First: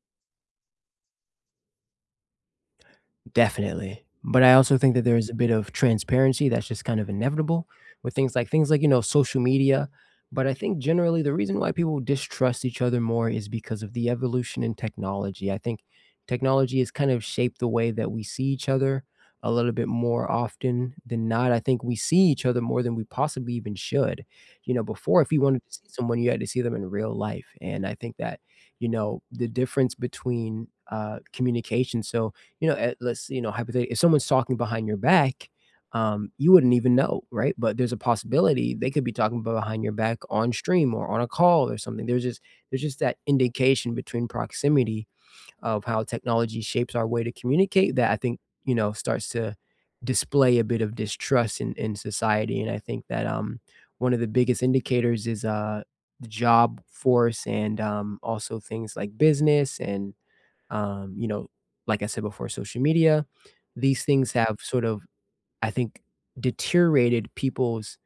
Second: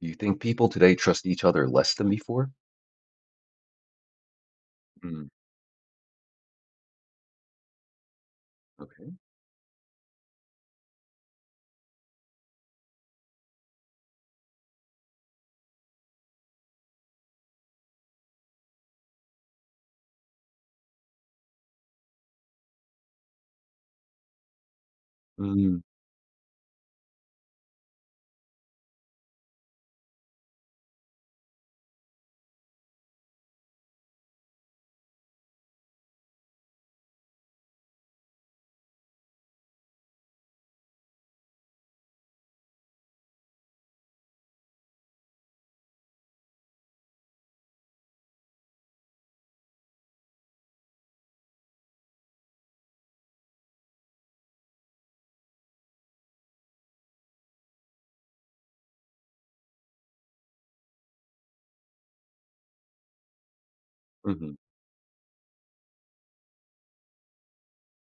Do you think people today trust each other less than before? Definitely. But I also think that there Mm. is a bit of transparency that's just kind of inevitable with things like things like, you know, Okay. social media. But I think, generally, the reason why people distrust each other more is because of the evolution in technology, I think technology has kind of shaped the way that we see each other a little bit more often than not, I think we see each other more than we possibly even should. You know, before, if you wanted to Mm. see someone, you had to see them in real life, and I think that, you know, the difference between, uh, communication, so you know, uh, let's you know, hypothetically, if someone's talking behind your back, um, you wouldn't even know, right? But there's a possibility they could be talking b behind your back on stream, or on a call or something. There's just there's just that indication between proximity of how technology shapes our way to communicate that I think, you know, starts to display a bit of distrust in in society, and I think that, um, one of the biggest indicators is, uh, the job force and, um, also things like business and, um, you know, like I said before, social media. These things Mhm. have sort of, I think, deteriorated people's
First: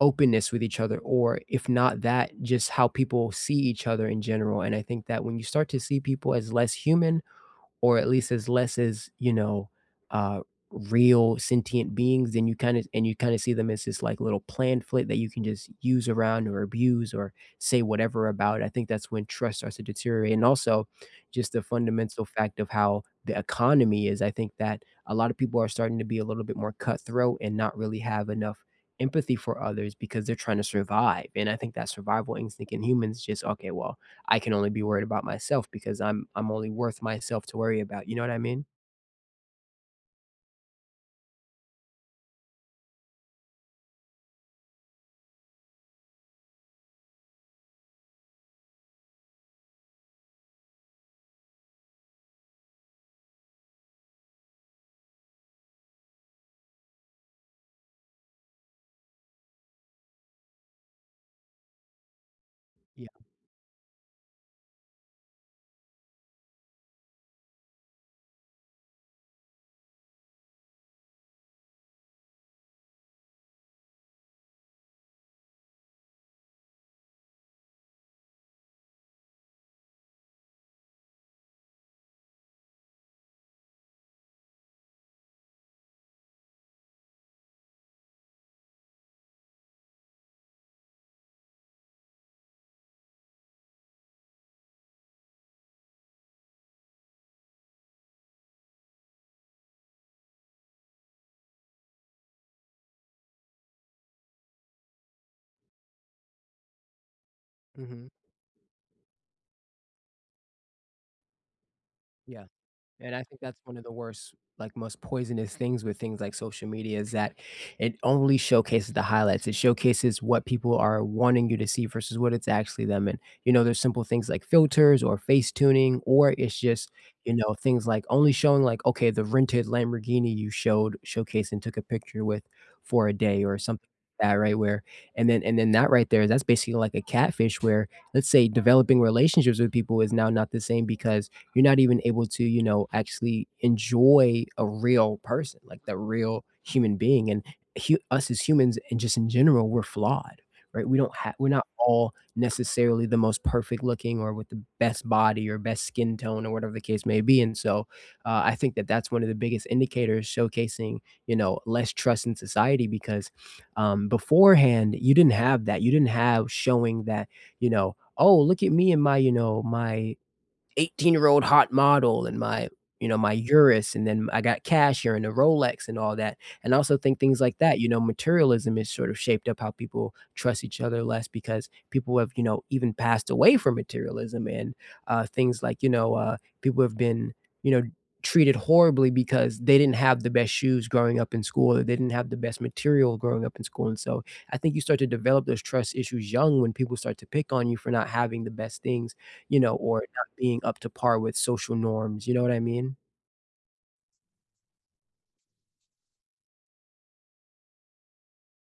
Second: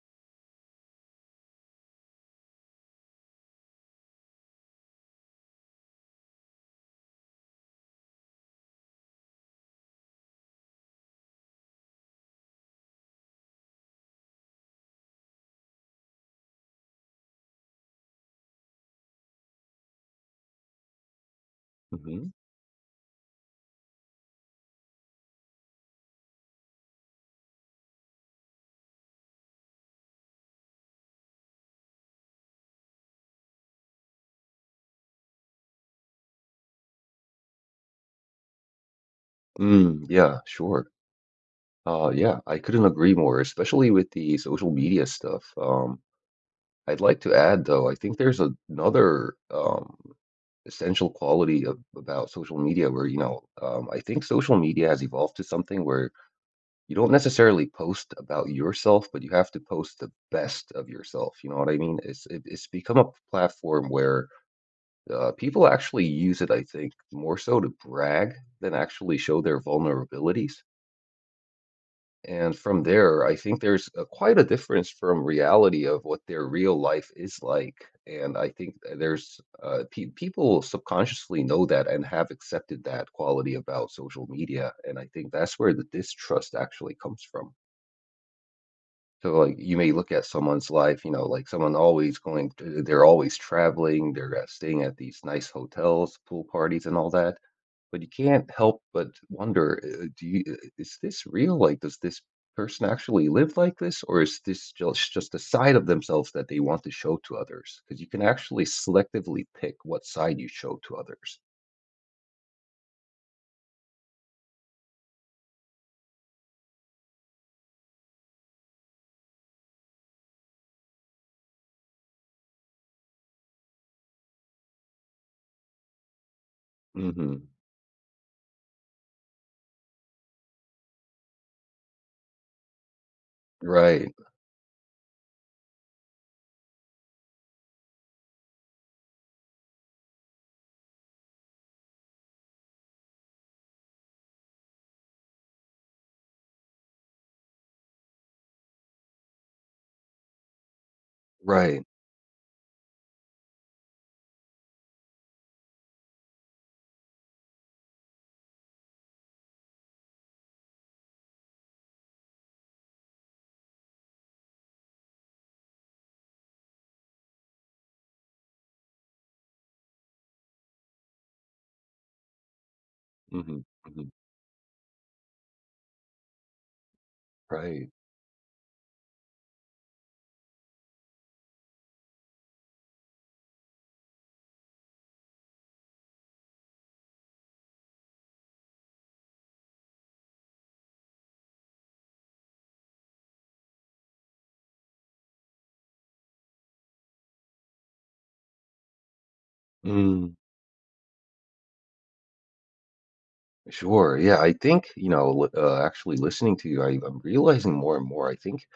openness with each other or if not that, just how people see each other in general, and I think that when you start to see people as less human or at least as less as you know, uh, real sentient beings, then you kinda and you kinda see them as this, like, little plan flip that you can just use around or abuse or say whatever about, I think that's when trust starts to deteriorate and also, just the fundamental Mhm. fact of how the economy is, I think that a lot of people are starting to be a little bit more cutthroat and not really have enough empathy for others because they're tryna survive. And I think that survival instinct in humans is just, "Okay, well, I can only be worried about myself because I'm I'm only worth myself to worry about." You know what I mean? Mm, yeah, sure. Uh, yeah, I couldn't agree more, especially with the social media stuff, um, I'd like to add, though, I think there's another, um, essential quality of about social media where, you know, um I think social media has evolved to something where you don't necessarily post about yourself, but you have to post the best of yourself, you know what I mean? It's it's it's become Yeah. a platform where, uh, people actually use it, I think, more so to brag than actually show their vulnerabilities. And from there, I think there's a quite a difference from reality of what their real life is like, and I think that there's, uh peop people subconsciously know that and have accepted that quality about social media, and I think that's where the distrust actually comes from. So, like, you may look at someone's life, you know, like, someone always going to they're always traveling, they're, uh, staying at these nice hotels, pool parties, and all that, but you can't help but wonder, uh, do you uh "Is this real?" like, "Does this person actually live like this, or is this just just a side of themselves that they want to show to others?" 'cause you Mhm. can actually selectively pick what side you show to others. Yeah. And I think that's one of the worst, like, most poisonous things with things like social media is that it only showcases the highlights, it showcases what people are wanting you to see versus what it's actually them, and, you know, there's simple things like filters or face tuning or it's just, you Mhm. know, things like only showing, like, okay, the rented Lamborghini you showed showcased and took a picture with for a day or something Right. like that, right, where and then and then that right there, that's basically like a catfish where, let's say, developing relationships with people is now not the same because you're not even able to, you know, actually enjoy a real person, like the real human being. And h us as humans, and just in general, we're flawed. Right? We don't ha we're not Right. all necessarily the most perfect looking or with the best body or best skin tone or whatever the case may be. And so, uh, I think that that's one of the biggest indicators showcasing, you know, less trust in society because, um, beforehand, you didn't have that. You didn't have showing that, you know, "Oh, look at me and my," you know, "my 18 year old hot model and my," you know, "my Mhm. Urus," and Mhm. then, "I got cash here and a Rolex," and all that. And also think things like that, you Right. know, materialism has sort of shaped up how people trust each other less because people have, you know, even passed away from materialism and, uh, things like, you know, uh, people have been, you know, treated horribly because they didn't have the best shoes growing up in school or they didn't have the best material growing up in school. And so, I think you start to develop those trust issues young when people start to pick on you for not having the best things, you know, or not Mm. being up to par with social norms. You know what I mean? Sure, yeah, I think, you know, with, uh, actually listening to you, I'm realizing more and more, I think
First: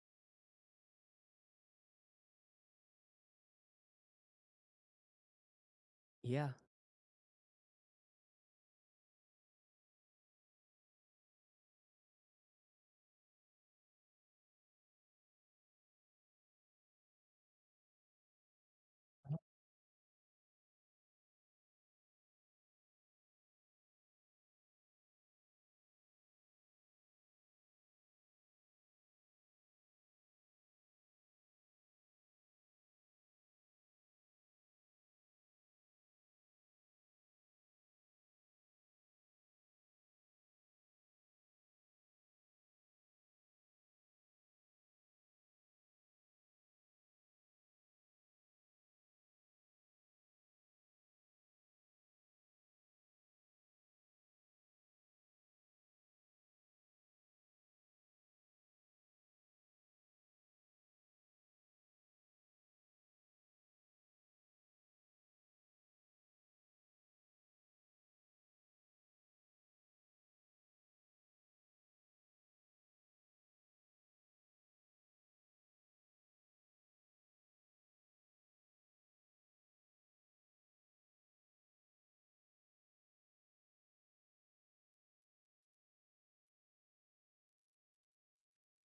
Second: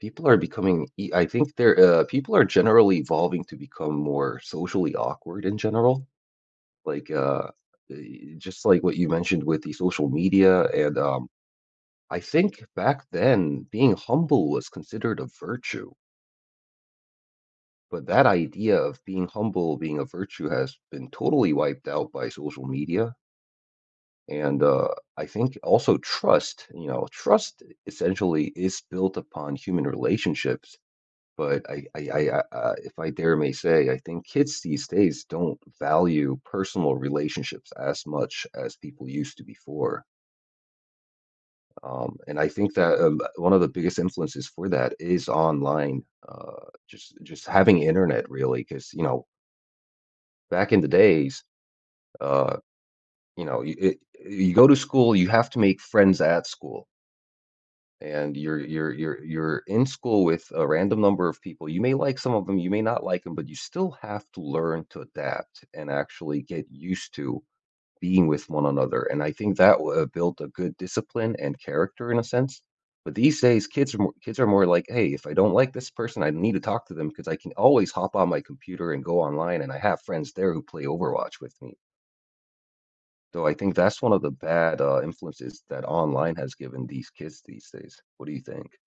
people are becoming ee I think they're, uh people are generally evolving to become more socially awkward in general. Yeah. Like, uh, eh, just like what you mentioned with the social media. And, um, I think back then, being humble was considered a virtue. But that idea of being [unintelligible] humble being a virtue has been totally wiped out by social media. And, uh, I think also trust, you know, trust essentially is built upon human relationships. But I I I, uh, if I dare may say, I think kids these days don't value personal relationships as much as people used to before. Um, and I think that, uh, one of the biggest influences for that is online uh, just just having Internet, really, 'cause, you know back in the days, uh, you know, it you go to school, you have to make friends at school. And you're you're you're you're in school with a random number of people you may like some of them, you may not like 'em, but you still have to learn to adapt and actually get used to being with one another, and I think that woulda built a good discipline and character in a sense. But these days, kids are mo kids are more like, "Hey, if I don't like this person, I need to talk to them 'cause I can always hop on my computer and go online, and I have friends there who play Overwatch with me." So, I think that's one of the bad, uh, influences that online has given these kids these days. What do you think?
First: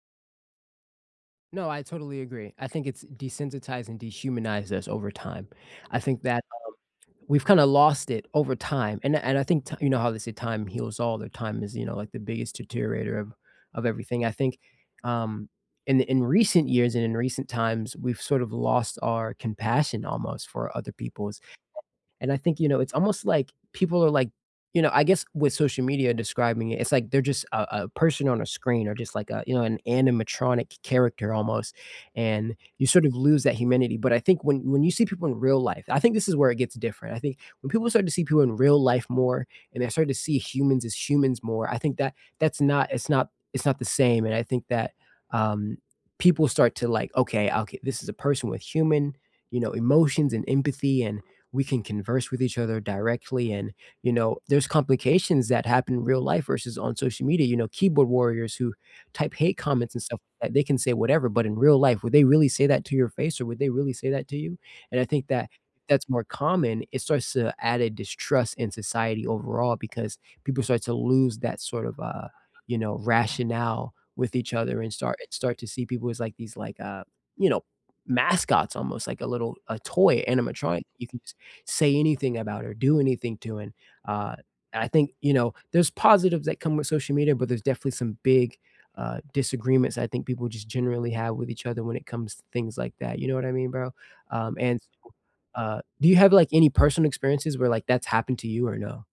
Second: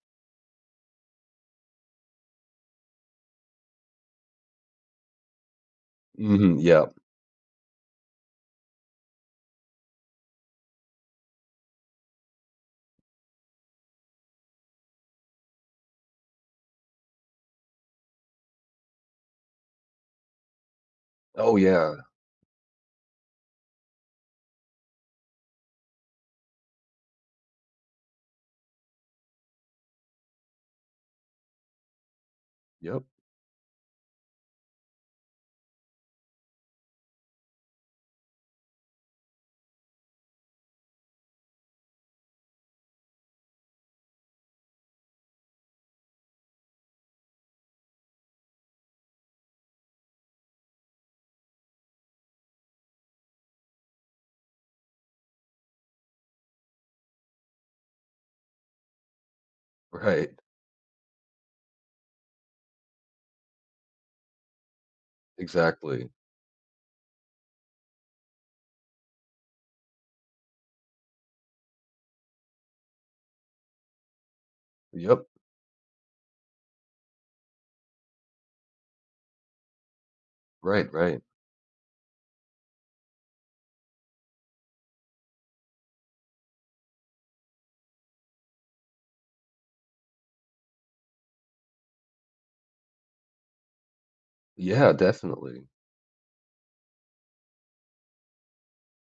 No, I totally agree, I think it's desensitized and dehumanized us over time. I think that, Mhm, um, yep. we've kind of lost it over time, and I and I think t you know how they say time heals all, that time is, you know, like the biggest deteriorator of of everything I think, um, in in recent years and in recent times, we've sort of lost our compassion almost for other people's Oh, yeah. And I think, you know, it's almost like people are like you know, I guess with social media describing it, it's like they're just a a person on a screen or just like a, you know, an animatronic character almost, and you Yup. sort of lose that humanity. But I think when when you see people in real life I think this is where it gets different. I think when people start to see people in real life more, and they start to see humans as humans more, I think that that's not it's not it's not the same. And I think that, um, people start to like, "Okay, oka this is a person with human, you know, emotions and empathy and we can converse with each other directly." And, you know, there's complications that happen real life versus on social media, you know, keyboard warriors who type hate comments and stuff, Right. th they can say whatever, but in real life, would they really say that to your face, or would they really say that to you? And I think that Exactly. that's more common. It starts to add a distrust in society overall because people start to lose that sort of, uh, you know, rationale with each other and star Yup. and start to see people as, like, these, like, uh, you know, mascots almost, like a little a toy animatronic, Right, you can right. just say anything about it or do anything to in. Uh, I think, you know, there's positives that come with social media, but there's definitely some big, uh, disagreements I think people just generally have with each other when it comes to things like that. You know what I mean, bro? Um, and Yeah, definitely. uh, do you have, like, any personal experiences where, like, that's happened to you or no?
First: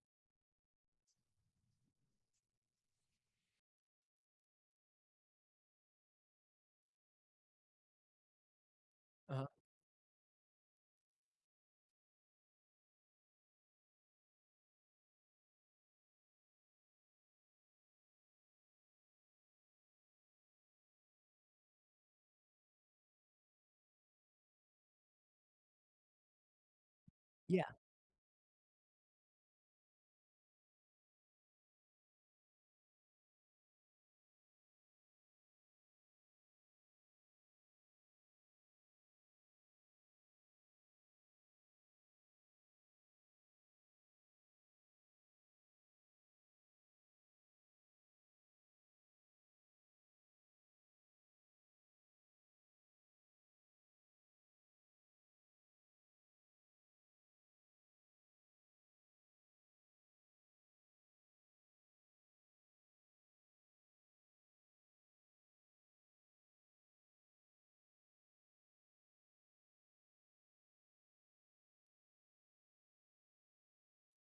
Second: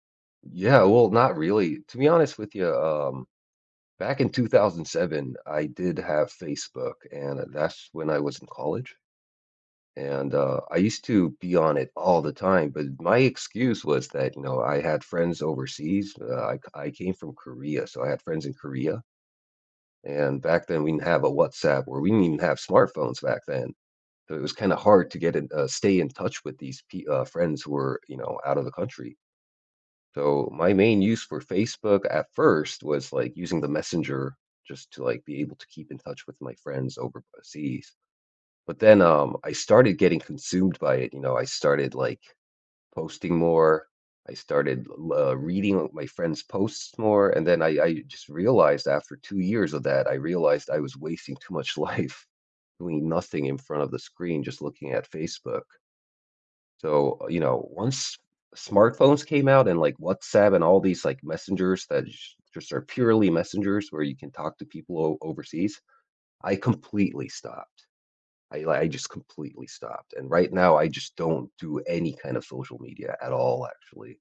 Yeah. Well, not really. To be honest with you, um, back in 2007 I did have Facebook, and that's when I was in college. Uh-huh. And, uh, I used to be on it all the time, but my excuse was that, you know, I had friends overseas. I c I came from Korea, so I had friends in Korea. And back then, we didn't have a WhatsApp or we didn't even have smartphones back then. So, it was kinda hard to get in uh, stay in touch with these, pe friends Yeah. who were, you know, out of the country. So, my main use for Facebook at first was, like, using the messenger just to, like, be able to keep in touch with my friends over the seas. But then, um, I started getting consumed by it, you know? I started, like, posting more. I started, lo reading my friends' posts more. And then I I just realized after 2 years of that, I realized I was wasting too much life doing nothing in front of the screen just looking at Facebook. So, you know, once smartphones came out and, like, WhatsApp and all these, like, messengers that j just are purely messengers where you can talk to people o overseas, I completely stopped. I li I just completely stopped. And right now, I just don't do any kind of social media at all, actually.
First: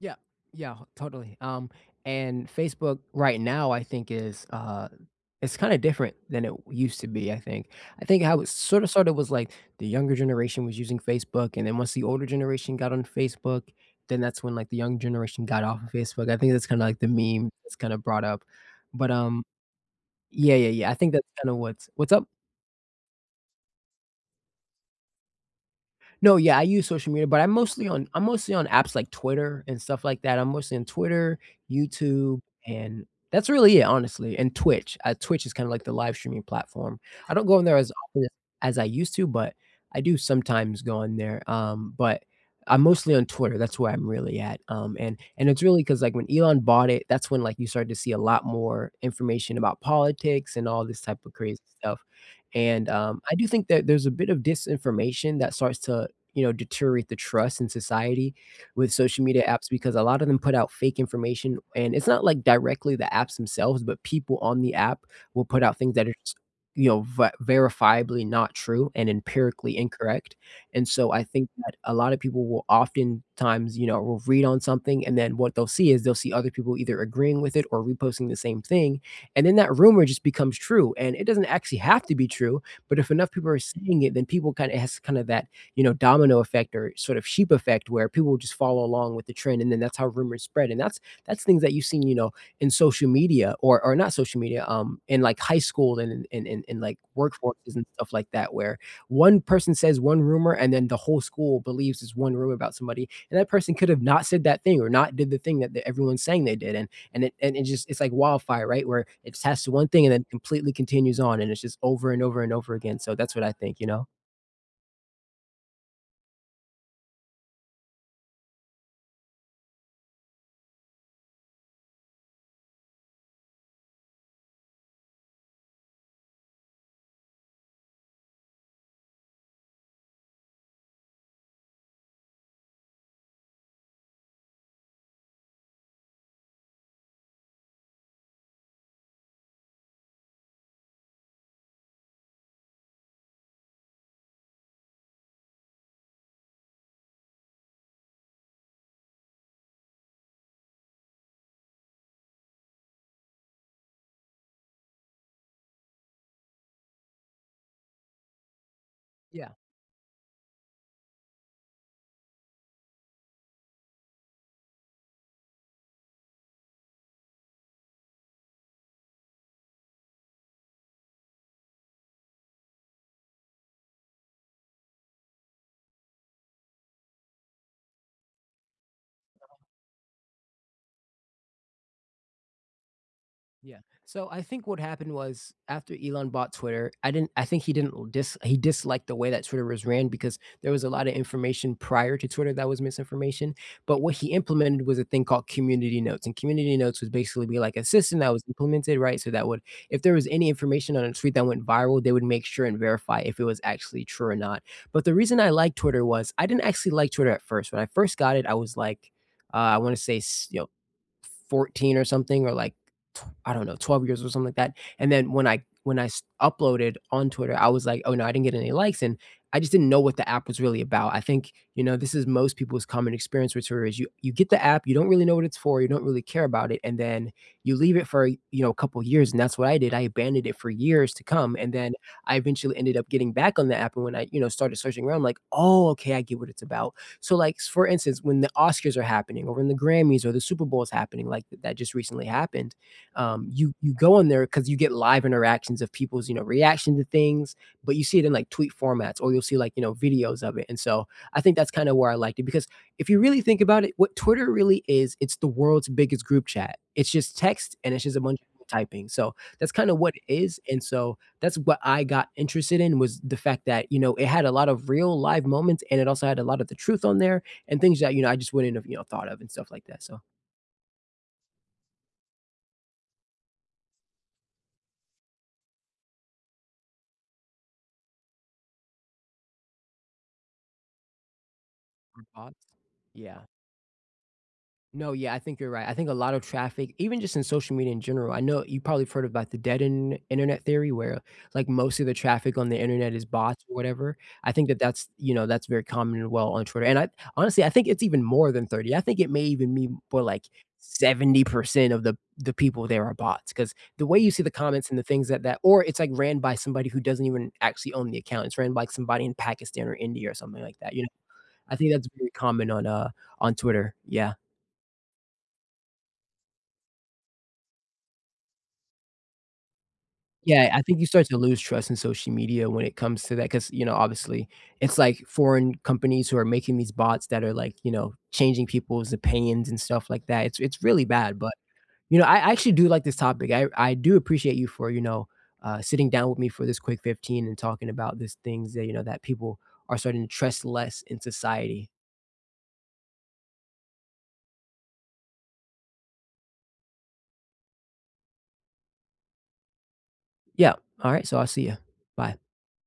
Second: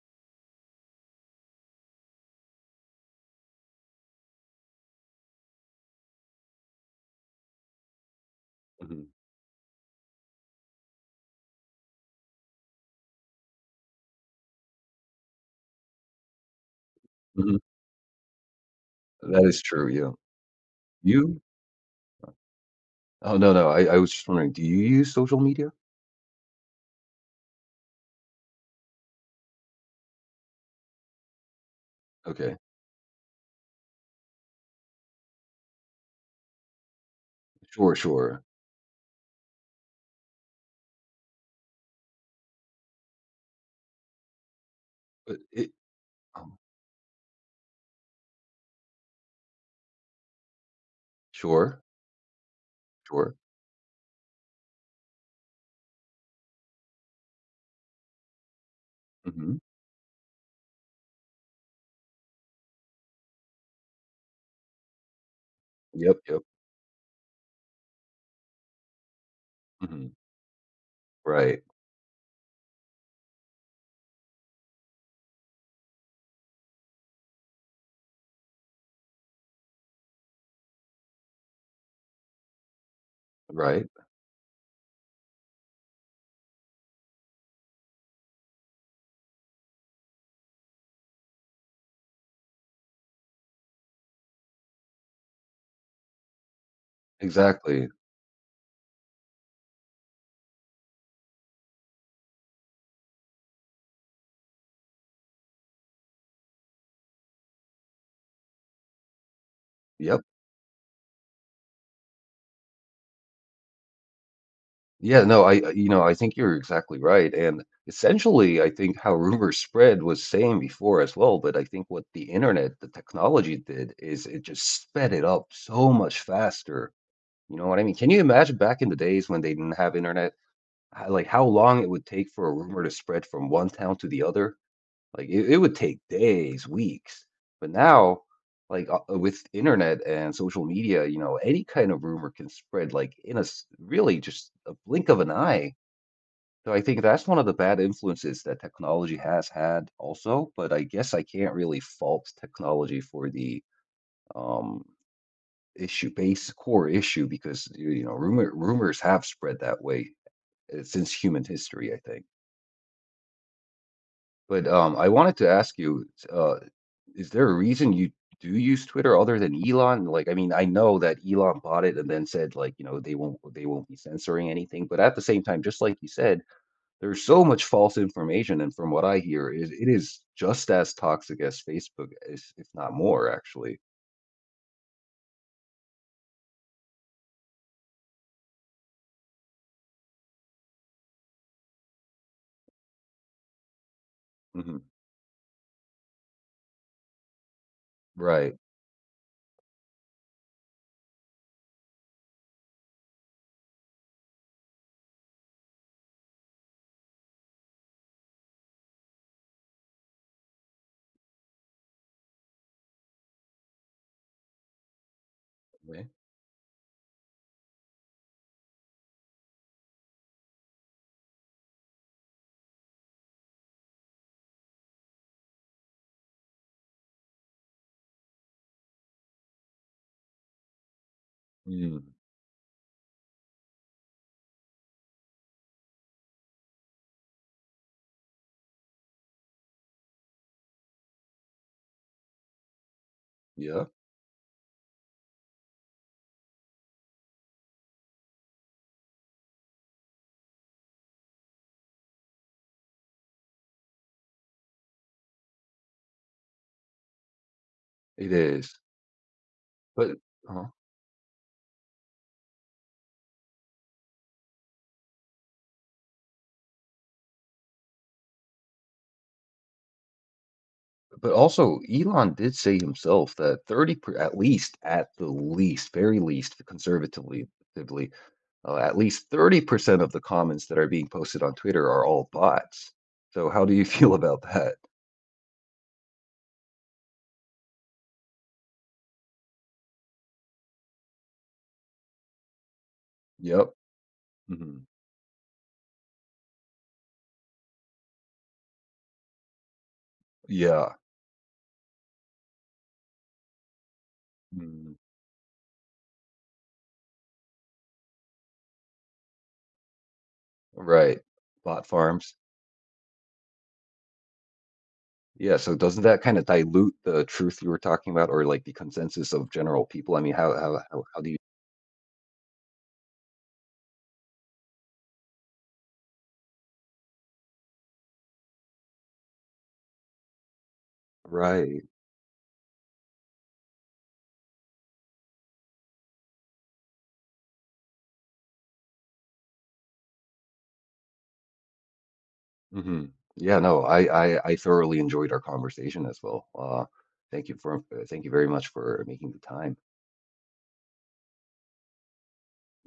Yeah, yeah, totally, um, and Facebook right now I think is, uh it's kinda different than it used to be, I think I think how it sorta Mhm. sorta was like the younger generation was using Facebook and then once the older generation got on Facebook, then that's when, like, the young generation got off of Facebook, I think that's kinda like the meme Mhm. that's kinda brought up, but, um That is true, yeah. yeah, yeah, yeah, I think that's You? kinda what's What's up? Oh, no, no. I I was just wondering, do you use social media? No, yeah, I use social media, but I'm mostly on I'm mostly on apps like Twitter and stuff like that, I'm mostly on Twitter, YouTube, Okay. and that's really it, honestly, and Twitch, uh, Twitch is kinda like the live-streaming platform. I don't go on there as Sure, often sure. as I used to, but I do sometimes go on there, um, but I'm mostly on Twitter, that's where I'm really at, um, and But, and it's it really 'cause, like, when Um Elon bought it, that's when, like, you started to see a lot more information about politics and all this type of crazy Sure. stuff, and, um, Sure. I do think that there's a bit of disinformation that starts to, you know, deteriorate the trust in society with social media Mhm. apps because a lot of them put out fake information, and it's not like directly the apps themselves, but people on the app will put out things that are Yep, s yep. you know, ver verifiably not true and empirically Mhm. incorrect, and so, I think Right. that a lot of people will oftentimes, you know will read on something, and then what they'll see is, they'll see other people either agreeing with it or reposting the same thing, and then that rumor just becomes true, and it doesn't actually have to be true, but if enough people are Right. seeing it, then people kinda s it has kinda that, you know, domino effect or sort of sheep effect where people will just follow along with the trend, and then that's how rumors spread, and that's that's things that you see, you know, in social media or or not social media, um, in, like, high school and in in in like, workforces and Exactly. stuff like that, where, 1 person says 1 rumor and then the whole school believes this 1 rumor about somebody, and that person could have not said that thing or not did the thing that everyone's saying they did, and it and it just it's like wildfire, right, where it tests 1 thing and Yep. then completely continues on, and it's just over and over and over again, so that's what I think, you know? Yeah, no, I I you know, I think you're exactly right, and, essentially, I think how rumors spread was same before as well, but I think what the Internet, the technology, did is it just sped it up so much faster, you know what I mean? Can you imagine back in the days when they didn't have Internet? H like, how long it would take for a rumor to spread from one town to the other? Like, i it would take days, weeks, but now, like o with Internet and social media, you know, any kind of rumor can spread, like, in a s really just a blink of an eye. So I think that's one of the bad influences that technology has had also, but I guess I can't really fault technology for the, um, issue base core issue because, y you know, rumor rumors have Yeah. spread that way, eh, since human history, I think. But, um, I wanted to ask you, s uh, is there a reason you do use Twitter other than Elon? Like, I mean, I know that Elon bought it and then said, like, you know, they won't they won't be censoring anything, but at the same time, just like you said, there's so much false information, and from what I hear, it it is just as toxic as Facebook is, if not more, actually. Yeah. So I think what happened was after Elon bought Twitter, I didn't I think he didn't l dis he disliked the way that Twitter was ran because there was a lotta information prior to Twitter that was misinformation, but what he implemented Mhm. was a thing called Community Notes, and Community Notes would basically be like a system that was Right. implemented, right, so that would if there was any information on a tweet that went viral, they would make sure and verify if it was actually true or not. But the reason I like Twitter was I didn't actually like Twitter at first, when I first got it, I was like, uh, I wanna say, s you know, 14 or something or like tw I don't know, 12 years or something like that, and then when I when I Okay. s uploaded on Twitter, I was like, "Oh, no, I didn't get any likes," and I just didn't know what the app was really about, I think, you know, this is most people's common experience with Twitter, is you you get the app, you don't really know what it's for, you don't really care about it, and then you leave it for, you know, a couple years, and that's what I did, I abandoned it for years to come, and then Mm. I eventually ended up getting back on the app, and when I, you know, started searching around, like, "Oh, okay, I get what it's about," so, like, for instance, when the Oscars are happening or when the Grammys or the Super Bowl is happening, like, th that just recently happened, um, you Yeah. you go in there 'cause you get live interactions of people's, you know, reaction to things, but you see it in, like, tweet formats or you'll see, like, you know, videos of it, and, so, I think that's kinda where I liked it because if you really think about it, what Twitter really is, it's the world's biggest group chat, it's just text and it's just a It bunch of people is. typing, so, that's kinda But what is, Uh-huh. and so, that's what I got interested in, was the fact that, you know, it had a lot of real live moments and it also had a lotta the truth on there and things that, you know, I just wouldn't have, you know, thought of and stuff like that, so But, also, Elon did say himself that 30 per at least, at the least, very least, conservatively, at lea uh, at least, 30% of the comments that are being posted on Twitter are [unintelligible] all Bots? bots. Yeah. So, how do you feel about that? No, yeah. I think you're right. I think a lot of traffic, even just in social media in general I kno you probably have heard about the dead Internet Internet theory where, uh, like, most of the traffic on the Internet is bots Yep. or whatever, I think that Mhm. that's you know, that's very common and well on Twitter. And I honestly, I think it's even more than 30, I think it may even mean more, like, Yeah. 70% of the the people there are bots, 'cause the way you see the comments Mm. and the things that that or it's, like, ran by somebody who doesn't even actually own the account, it's ran by somebody in Pakistan or India or something like that, you know? Right, I bot think that's a pretty farms. common on, uh on Twitter. Yeah. Yeah, so doesn't that kinda dilute the truth you were talking about or, like, the consensus of general people? I mean, how Yeah, I think how you how start do to you lose trust in social media when it comes to that 'cause, you know, obviously, it's like foreign companies who are making these bots that are, like, you know, changing people's opinions and stuff like that, it's it's really bad, but, Right. you know, I I actually do like this topic, I I do appreciate you for, you know, uh, sitting down with me for this quick 15 and talking about these things that, you know, that people are starting to trust less in society. Mhm. Yeah, no, I I I thoroughly enjoyed our conversation as well, uh, thank you for thank you very much for making the time. Yep, alright, so I'll see ya, bye.